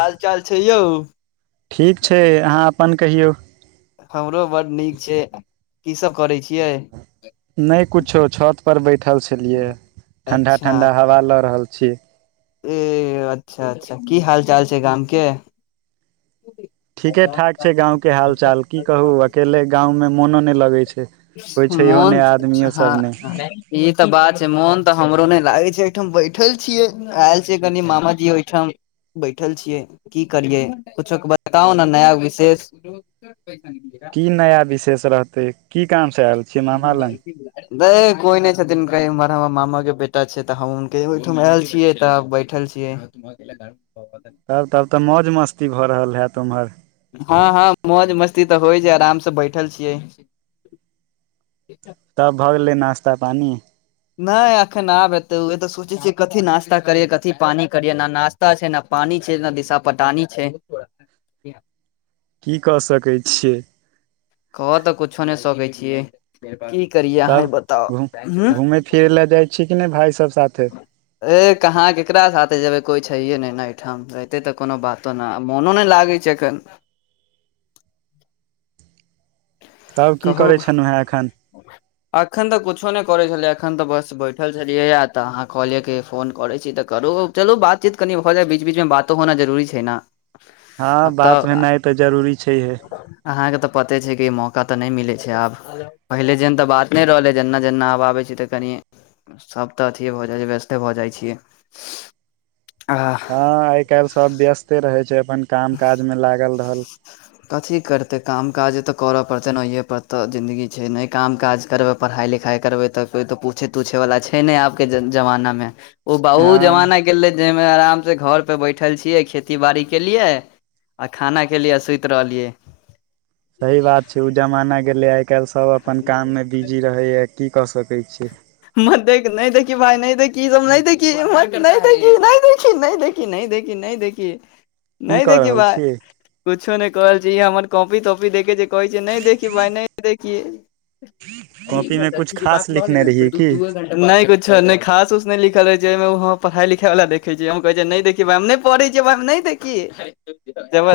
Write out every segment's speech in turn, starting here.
हाल चाल छै यौ ठीक छै अहाँ अपन कहियौ। हमरो बड नीक छै, की सब करै छियै। नहि कुछो छत पर बैठल छलिए, अच्छा ठंडा-ठंडा हवा ल रहल छी। ए अच्छा-अच्छा की हाल चाल छै गाम के ठीके-ठाक छै, गांव के हाल चाल की कहूं, अकेले गाँंव मे मोनो नहि लगै छै। कोइ छैहो नहि मोन आदमियो सब ने हँ-हँ ई तऽ बात छै, मोन तऽ हमरो नहि लागै छै एहिठाम बैठल छियै। ऐल छियै कनी मामाजी ओहिठाम। बैठल छियै, की करियै किछोक बताउ ने नया विशेष [unintelligible] कि नया विशेष रहतै की काम से ऐल [unintelligible] नहि कोई नहि छथिन, कय हमर मामा के बेटा छै तऽ हुनके ओहिठाम ऐल छियै तऽ बैठल छी। [unintelligible] तब तब तऽ मौज मस्ती भऽ रहल हैत ओम्हर। हॉं-हॉं मौज-मस्ती तऽ होइ छै, आराम से बैठल छियै। तब भऽ गेलै नाश्ता पानि। नहि एखन आब हेतै उहें तऽ सोचै छियै, कथी नाश्ता करिय कथी पानी करिय ना नाश त छै ने, पानी छै, न दिशा पटानी छै। की कऽ सकै छियै? कह तऽ कुछो नहि सकैत छियै। की करियए अहय तब बताउ, घूम हूं। घूमय फिरै लए जाइ छी कि नहि भाय सब साथे ए कहाँ, केकरा साथे जेबे, कोई छैये नहि ने ठाम। रहितै तऽ कोनो बातो नहि, मोनो नहि लागै छै एखन। तब की करै छलहु हेँ एखन। एखन तऽ किछो नहि करैत छलै, एखन तऽ बस बैठल छलियैए, तऽ अहाँ कहलियै कि फोन करैत छी, तऽ करू। चलू बातचीत कनि भऽ जाइ, बीच -बीच मे बातो होना जरूरी छै ने। हॉं बात भेनाइ तऽ जरूरी छैहे। अहाँके तऽ पते छै कि मौका तऽ नहि मिलै छै आब। पहिले जेन तऽ बात नहि रहलै, ह जेन्ना- जेन्ना हबा आबै छै तऽ कनि सब तऽ अथिे भऽ जाइ छै, व्यस्ते भऽ जाइ छियै, आ हॉं, आइ काल्हि सभ व्यस्ते रहै छै, अपन काम काजमे लागल रहल। कथी करतै, काम काज तऽ करऽ पड़तै ने, ओए पड़ तऽ जिन्दगी छै, नहि काम काज करबऽ पढ़ाइ लिखाइ करबै तऽ, कोइ तऽ पूछे तूछे वला छै ने, आबके जमानामे। ओ हँ बउ जमा गे जाहिमे आराम से घर पे बैठल छीयै, खेती बाड़ी के लिए, आ खाना के लिए सु त्र रहल लियए। सही बात छै, ओ जमाना गेलै, आइ -काल्हि सभ अपन काममे बिजी रहैए, की कऽ सकै छियै? मत देख, नहि देखी भाइ, नहि देखी सब, नहि म नहि- नहि देख, नहि देखी। नई देखी, नहि देखी, नहि देखि। की नहि कऽ देखी रहल भााय, छियै कुछो नहि कर रहल छी, हमर कॉपी- तॉपी देखे छै। कहै छै, नहि देखी भाय, नहि देखी। कॉपी में कछ खास लिख देख दे न दूए नहि कुछो, खास उस ने लिखल रह छै, ओइमे पढ़ाई- लिखाई वला देखे छी, हम कहे हम नहि पढ़ै छियै, हम नहि देखिय,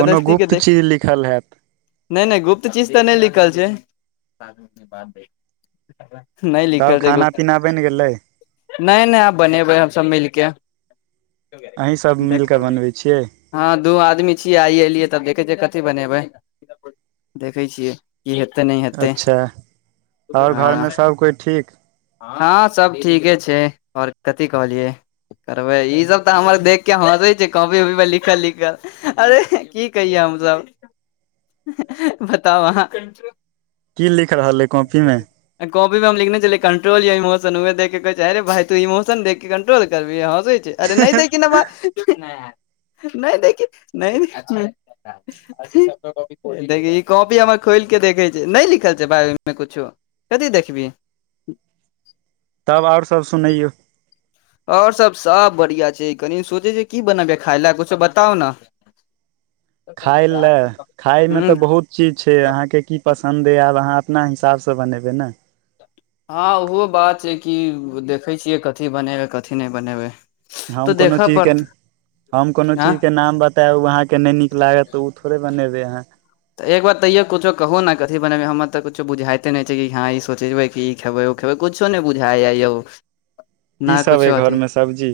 कोनो के गुप्त देख चीज लिखल हैत नहि नहि गुप्त चीज तऽ नहि लिखल छै, [unintelligible] नहि लिखल तब खाना छै, पीना बनि गेलै नहि- नहि आ बनेबै हमस मिलके। अहीं सभ मिल देख कऽ बनबै छियै? हँ, दू आदमी छियै, आइ एलियै तब देखै छियै, कथी बनेबै, देखै छियै। कि हेतै, नहि हेतै, अच्छा हऽ। तऽ ठीक! हँं सब ठीके छै, और कथी कहलियै? रउ बइह, ई सब तऽ हमर देख के हंसे छै, कॉपी -उपी पर लिखल -लिखल। अरे की कहिय, हम सब, बताउ अहाँ? की लिख रहल अइ कॉपीमे ग काँपी पर हम लिने छल, कंट्रोल या इमोशनह, देख के कहै छैे भाय, तू इमोशन देख कंट्रोल करबीही हसै छै। अरे नहि देखी ने भाय, नहि देखी, नहि देख, ई कॉपी हमर खोल के देखे छै, नहि लिखल छै‌ भाय, ओहिमे कुछो। कथी देखबी? तब और सब सुनैयौ। और सब सब बढ़ियाँ छै, कनि सोचे छै, की बनबै खााय लए, कुछो बताउ ने? खााय लए खायमे न तऽ बहुत चीज छै अहाँके की पसन्द अइ आब अहाँ अपना हिसाबसँ बनेबै न। हँ ओहो बात छै कि देखै छियै कथी बनेबै कथी नइ बनेबै। हम तऽ कोनो देखऽ चीज के पड़त हम कोनो आँ चीज के नाम बतायब उ अहाँकेँ नै नीक। लागत तऽ उ थोड़े बनेबै अहाँ। तऽ एक बार तैयो कुछो कहू न कथी बनेबै हमर तऽ कुछो बुझाइते नइ छै कि हँ ई सोचबै कि ई खेबै ओ। खेबै कुछो नै बुझाइया यौ की ना सब अइ कुछो घर अथी। मे सब्जी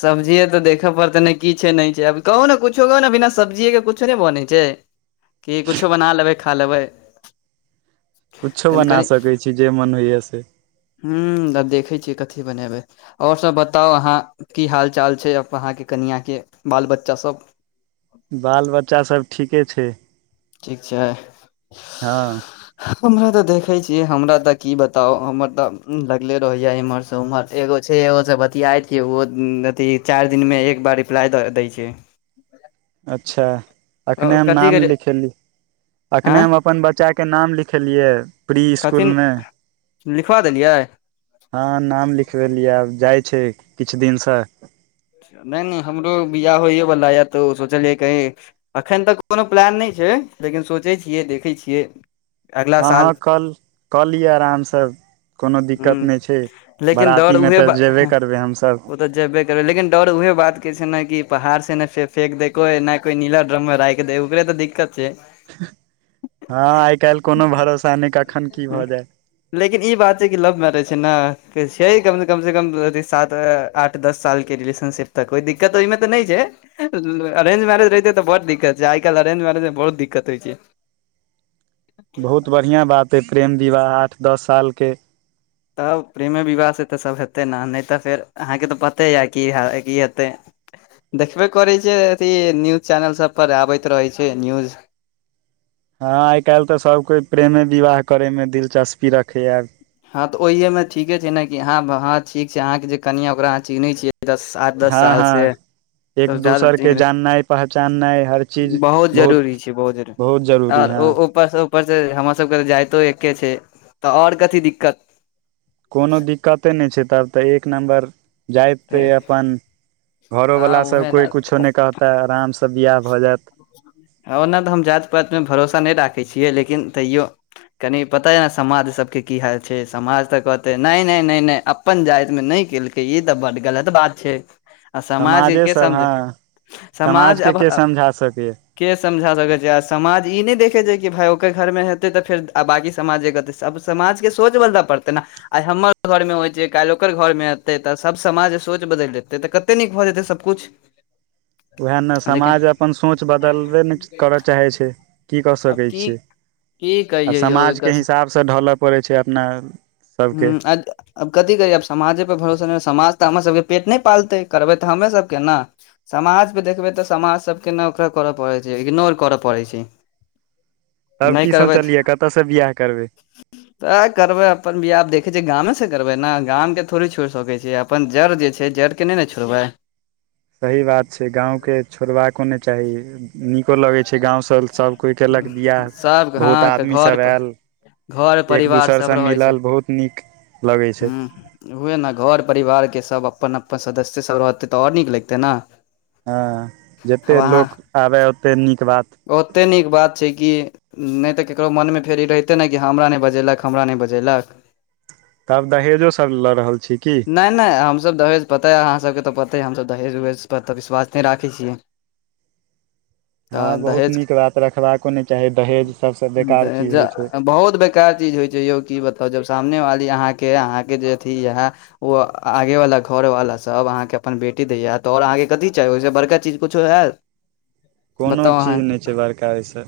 सब्जीेये तऽ देख पड़तै नइ कीछ नइ छै आब कहु न कुछो कहू न बिना सब्जीेय के कुछो नै बनै छै। कि कुछो बना लेबै खा लेबै। कुछो कनि बना सकै छी जे मन होइय से। हूँ त देखै छियै कथी बनेबै। और सभ बताउ अहाँ की हाल चाल छै अप अहाँके कनिआँके बाल बच्चा सब। बाल बच्चा सब ठीके छै। ठीक छै। हँ [unintelligible] हमरा तऽ देखै छियै हमरा तऽ की बताउ हमर तऽ लगले रहैय एम्हरसँ उम्हर। एगो छै एगोसँ बतियाइ छीयै ओहो अथी चारि दिनमे एक बार रिप्लाइ द दै छै। अच्छा अखने हम कथी नाम के लिखेली अखने आँय हम अपन बच्चा। के नाम लिखेलियै। प्री कथीन स्कुलमे लिखबा देलियै। हँ नाम लिखबेलिय आब जाइ छै किछ दिन सँ। नइ नइ हमरो बियाह होइय बाला ये तऽ ओ सोचलियै कहीँ। अखैन तक कोनो प्लान नइ छै लेकिन सोचै छियै देखै छियै। अगला हँ हँ साल कल कऽ लिय अरामसब। कोनो हूँ दिक्कत नइ छै लेकिन बरातीमे तऽ जेबे करबै हमसब। जैबे करबै लेकिन। डर उहे बात के छै न कि पहाड़ से नै फे फेक दै कोइ नै कोइ नीला ड्रममे राखि दै ओकरे तऽ दिक्कत छै। हँ आइ काल्हि कोनो भरोसा नहि कखन की भऽ जाय। लेकिन ई बात छै कि लव मैरेज छै न छै कम से कम से कम अथी सात आठ दस सालके रिलेशन। शिप तक कोइ दिक्कत ओइमे तऽ नै छै। [unintelligible] अरेंज मैरेज रहिते तऽ बड्ड दिक्कत छै आइ काल्हि अरेंज मैरेजमे बहुत दिक्कत होइ छै। बहुत बढ़िआँ बात अइ प्रेम विवाह आठ दस सालके। तब प्रेमे विवाह से तऽ सभ हेतय न नहि तऽ फेर अहाँके तऽ पते या की हा की हेतै। देखबे करै छियै अथी न्यूज चैनल सभ पर आबैत रहैत छै न्यूज। हँ आइ काल्हि तऽ सभ कोइ प्रेमे विवाह करैमे दिलचस्पी रखैए आब। हँ तऽ ओहिमे ठीके छै न कि हँ आब हँ ठीक छै अहाँके जे कनियाँ ओकरा अहाँ चिन्है छीय दस आठ। दस हँ साल से। हँ एक दोसरके [unintelligible] जाननाइ पहचाननाइ हर चीज बहुत बहुत जरूरी छै बहुत जरूरी आर ओ ओ। उपरसँ ऊपरसे हमर सबके तऽ जाइतो एके छै तऽ आओर कथी दिक्कत। कोनो दिक्कते नहि छै तब तऽ एक नम्बर। जाइत हे अइ अपन घरो हँ वला सब उहे ने कोई कुछो नहि कहतै अरामसँ। तब बिआह भऽ जायत। ओना तऽ हम जाति पातिमे भरोसा नहि राखैय छियै लेकिन तैयो। कनि पता अइ न समाज सभके की हाल छै समाज तऽ कहतै नइ -नइ- नइ- नइ अप। अपन जातिमे नहि केलकै ई तऽ बड्ड गलत बात छै। आ समाजे समाजके सब समझै हँ समाज समाजके अबह। के समझा सकैय। के समझा सकै छैय आ समाज ई नै देखै छैय कि भाय ओकर घर मे हेतै तऽ फेर आ बाँकी समाज जे कहतै से- अब समाज के सोच बदलअ पड़तै नऽ? आय हमर घर मे होय छैय कैल्ह ओकर घर मे हेतैय तऽ सब समाजके सोच बदैल जेतैय तऽ कतेक नीक भऽ जेतैय सबकुछ। उएह नऽ लेकिन समाज अपन सोच बदलबे नै करऽ चाहै छैय। की कऽ आब सकै की छियै की आब कहियै यौ समाजके एकर हिसाबसँ ढलय पड़ै छै अपना ओर। हूँ अद- आब कथि कहियै आब समाजे पर भरोसा नै समाज तऽ हमर सबके पेट नै पालतै करबै तऽ हमे सबके नऽ। समाज पे देखबै तऽ समाज सबके ने [unintelligible] करऽ पड़ैत छै इग्नोर करऽ पड़ै छै। तब नहि की करबै तऽ सोचलियै कतऽसँ बियह करबै? तऽ करबै। अपन दियाद देखै छै गामे से करबै नऽ गामके थोड़ी छोड़ सकै छियै अपन जड़ जे छै जड़के नै ने छोड़बै। सही बात छै गाँवके छोड़बाको नै चाही। नीको लगै छै गाँव सँ सब कोय केलक बिआह सब बहुत हँ आदमी सब घर एल। घर एक परिवार दोसरसँ सब रहै छै मिलल बहुत नीक लगै छै। उएह नऽ घर परिवारके सब अपन -अपन सदस्य सब रहतै तऽ और निक लैगतै नऽ? हँ जते लोक आबए ओते नीक बात। ओते नीक बात छै कि। नै तऽ ककरो मोनमे फेर ई तऽ हैतै ने कि हमरा नै बजेलक हमरा नै बजेलक। तब दहेजो सब लऽ रहल छी की? नैय- नैय हम सब दहेज पता या आहाँ सबके तऽ पते हे हम सब दहेज उहेज पर तऽ विश्वास नै राखै छियै। हँ तऽ बहुत दहेज नीक बात रखबाको नै चाही दहेज सबसे बेकार चीज होय छै। बहुत बेक- केए चीज होय छै यौ की बताउ जब सामने वाली आहाँके -आहाँके जे अथि येहे। ओ आगेवला घरवाला सब आहाँके अपन बेटी दैय ये तऽ और आहाँके कथी चाही ओहिसँ बड़का चीज कुछो हेेएत? कोनो चीज नै छै बड़का एहिसँ।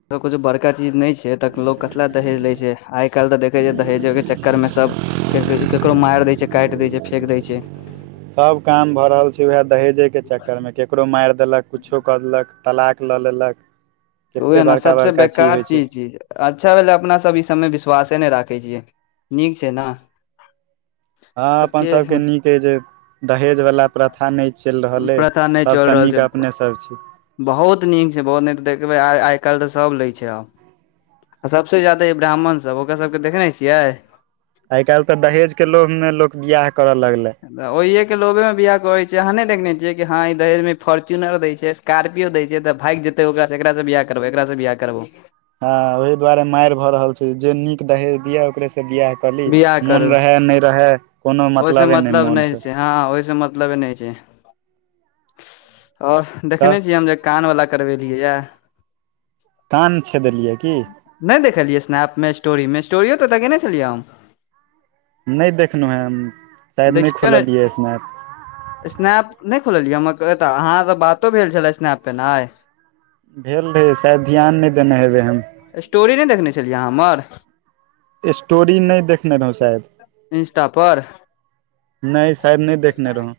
किछो बड़का चीज नै छै तऽ लोक कथिलेए दहेज लै छै आय कैल्ह तऽ देखै छै दहेजे के चक्कर मे सब के ककरो मैर दै छै कैट दै छै फेक दै छै। सब काम भऽ रहल छै उएह दहेजे के चक्कर मे केकरो मैर देलक। कुछो कऽ देलक तलाक लऽ लेलक। उएहे कतेक नऽ बड़का सबसे बड़का बेकार होइ छै चीज चीज। अच्छा भेलै अपना सब ई सबमे विश्वासे नै राखै छि नीक छै नऽ। हँ अपन सबके नीक अइ जे- दहेजवला प्रथा नै चैल रहल अइ प्रथा नहि चलि सबसँ रहल नीक छै अपने सब छी। बहुत नीक छै बहुत नीक देखबै आहाँ आय कैल्ह तऽ सब लै छै आब। आ सबसे ज्यादे ब्राह्मण सब ओकर सबके देखने छियै? आय कैल्ह तऽ दहेज के लोभ में लोग बियाह करऽ लगलेै। ओहिेये के लोभे मे बियाह करै छै आहाँने देखने छियै कि हँं दहेज मे फोर्च्युनर दै छै स कार्पियो दै छै तऽ भैग जेतै ओकरा सँ एकर सँ बियाह करबौ एकरासँ बियाह करबौ। हँ ओहि दुआरे मैर भऽ रहल छै जे नीक दहेज दिये ओकरे से बियाह। कहली बियाह करू मोन रहेए नै रहेए कोनो ओहिसँ मतलबे नै मतलब नहि मोनसँ। छै हँ ओय सँ मतलबे नै छै और तऽ देखने छियै हम जे- कान वला करबेलियै येए। कान छे देलियै की- नै देखलियै स्नप में स्टोरी में स्टोरी यो तऽ लगेने छेलियै हम। नय देखलौहें हम्म। देखियौ ने स्नैप, नय खोललियै हमरऽ [unintelligible] अहाँ स बातो भेल छलै स्नैप पेने आय। भेल रहै शायद ध्यान नय देने हेबै हम। स्टोरी नय देखने छलियै अहाँ हम्मर? स्टोरी नय देखने रहौं शैद इंस्टा पर। नय शैद नय देखने रहौ।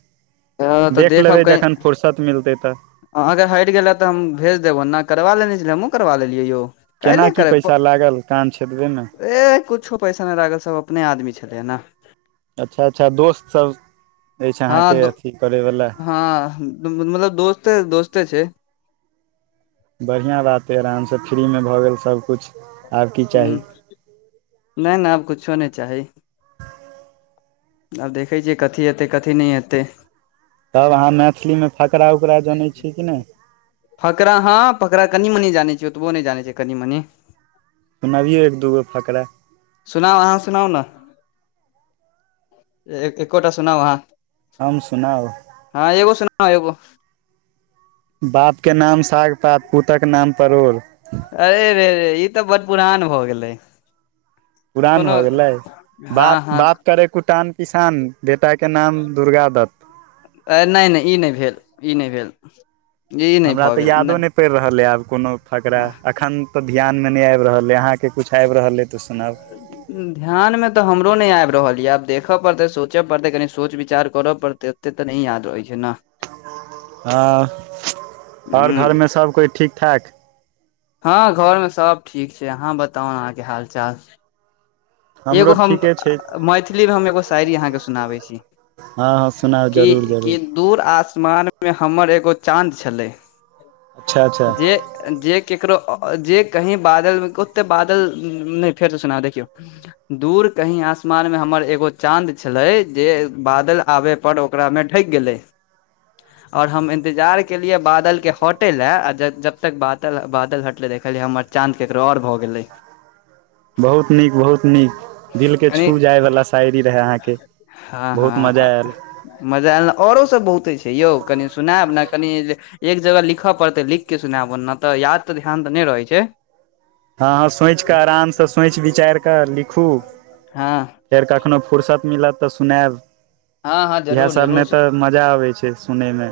तऽ देख लेबै जखन फुरसत मिलतै तऽ अहाँके हैट गेलै तऽ हम, भेज देब ओन्ना। करबा लेने छलियै हमूँ करबा लेलियै यौ। केना काइले की करब, पैसा लागल काम छै देबै ने प [inaudible] एह कुछो पैइसा नय लागत सब अपने आदमी छथिन ने। अच्छा अच्छा दोस्तसभ अइछ, हँ अहाँके दो अथी करयवला? हँ मतलब दोस्ते- दोस्ते छै। बढ़ियां बात अय आराम स फ्री मे भऽ गेल सबकुछ। हुं, नय -नय आब कुछ्छो नय चाही। आब देखै छियै कथी एत्तय कथी नहि एत्तय। तब अहाँ मैथिलीमे फकरा -उकरा जनै छीयै कि नय? फकरा हँ, फकरा कनि मनि जानै छियै, ओतबो नय जानै छियै कनि मनि। सुनबियौ एक- दूगो फकड़ा सुनाउ अहाँ सुनाउ ने ए-एकोटा सुनाउ अहाँ। हम सुनाउ? हँ एगो सुनाउ, एगो बापके नाम साग -पात पूतक के नाम परोड़। अरे रे रे ई तऽ बड्ड पुरान भऽ गेलै। पुरान कोनो भऽ गेलै? हँ बाप हँ -बाप करै कुटान किसान, बेटाके नाम दुर्गा दत्त। अ नय -नय ई नय भेल, इ नय भेल। ई नहि हमरा भऽ तऽ गेल यादो नहि नय पैड़ रहल यै आब कोनो फकरा हँ, एखन तऽ- ध्यानमे नय आइब रहल अइ, अहाँके कुछ आइब रहल अइ तऽ सुनाउ। ध्यानमे तऽ हमरो नय आइब रहल यै, आब देख पड़तै, सोच पड़तै, कनि सोच -विचार कर पड़तै। एत्ते तऽ नय याद रहै छै ने? हँ, और हूँ, घरमे सब कोइ ठीक- ठाक? हँ घर मे सब ठीक छै। अहाँ बताउ अहाँके हाल चाल? एगो हमरो हम- ठीके छै मैथिली मे हम एगो शायरी अहाँके सुनाबय छी। हँ हँ सुनाउ, कि जरूर कि जरूर। दूर आसमान मे हम्मर एगो चांद छलै, अच्छा अच्छा जे जे केकरो -अ-जे कहीं बादल ओत्ते बादल, नय फेर स सुना दय, देखियौ [inaudible] दूर कहीं आसमान में हमर एग्गो चाद छलय, जे बादल आबे पर ओकरा में ढैक गेलय। [inaudible] और हम इन्तजार केलियै बादल के हटय लय आ ज-जबतक बादल, बादल हटलय, देखलियै हमर चाँद केकरो और भऽ गेलै। बहुत नीक, बहुत नीक। दिल के कनि छू जाय वाला शायरी रहै अहाँके हँ बहुत मजा हँ ऐल। मजा ऐलने, औरो सभ बहुते छै यौ, कनि सुनैब ने कनि जे एक जगह लिखऽपड़तै, लिख के सुनैब। ओना तऽ याद तऽ ध्यान तऽ नय रहै छै। हँ हँ सोइच के आराम सँ सोइच विचारि कऽ लिखू। हँ फेर कखनो फुरसत मिलत तऽ सुनेएब हँ हँ इहेए जरूर सबमे जरूर तऽ मजा अबै छै सुनै मे।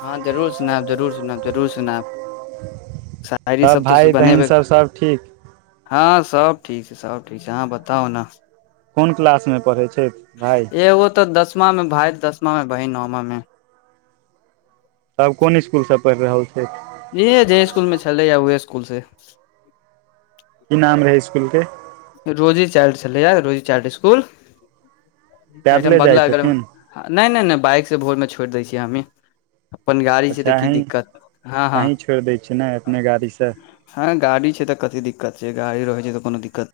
हँ जरूर सुनेएब जरूर सुनेएब जरूर सुनेएब। शायरी तब सब तऽ भाय बहिन सु-बनेबै। सब सब ठीक हँ सब ठीक छै सब ठीक छै अहां बताउ नऽ। कोन क्लास मे पढ़ै छै भाइ। एगो तऽ दस मा मे भाय दसमा मे बहिन नऽमा मे। तब कोन स्कुल सँ पढ़ि रहल छै? जे हे जै स्कुल मे छलै हे उहे स्कुल से। की नाम रहै स्कुल के? रोजी चाइल्ड छलैए रोजी चाइल्ड स्कुल एहिठाम पैदले जाइ बंगलागढ़ छथिन मे नै नै नै बाइक से भोर मे छोड़ि दै छियै हमही। अप्पन गाड़ी छै तऽ अच्छा की अहीं दिक्कत हँ हँ। अहीं छोड़ि दै छियै ने अपने गाड़ी से हँ गाड़ी छै तऽ कथी दिक्कत छै गाड़ी रहै छै तऽ कोनो दिक्कत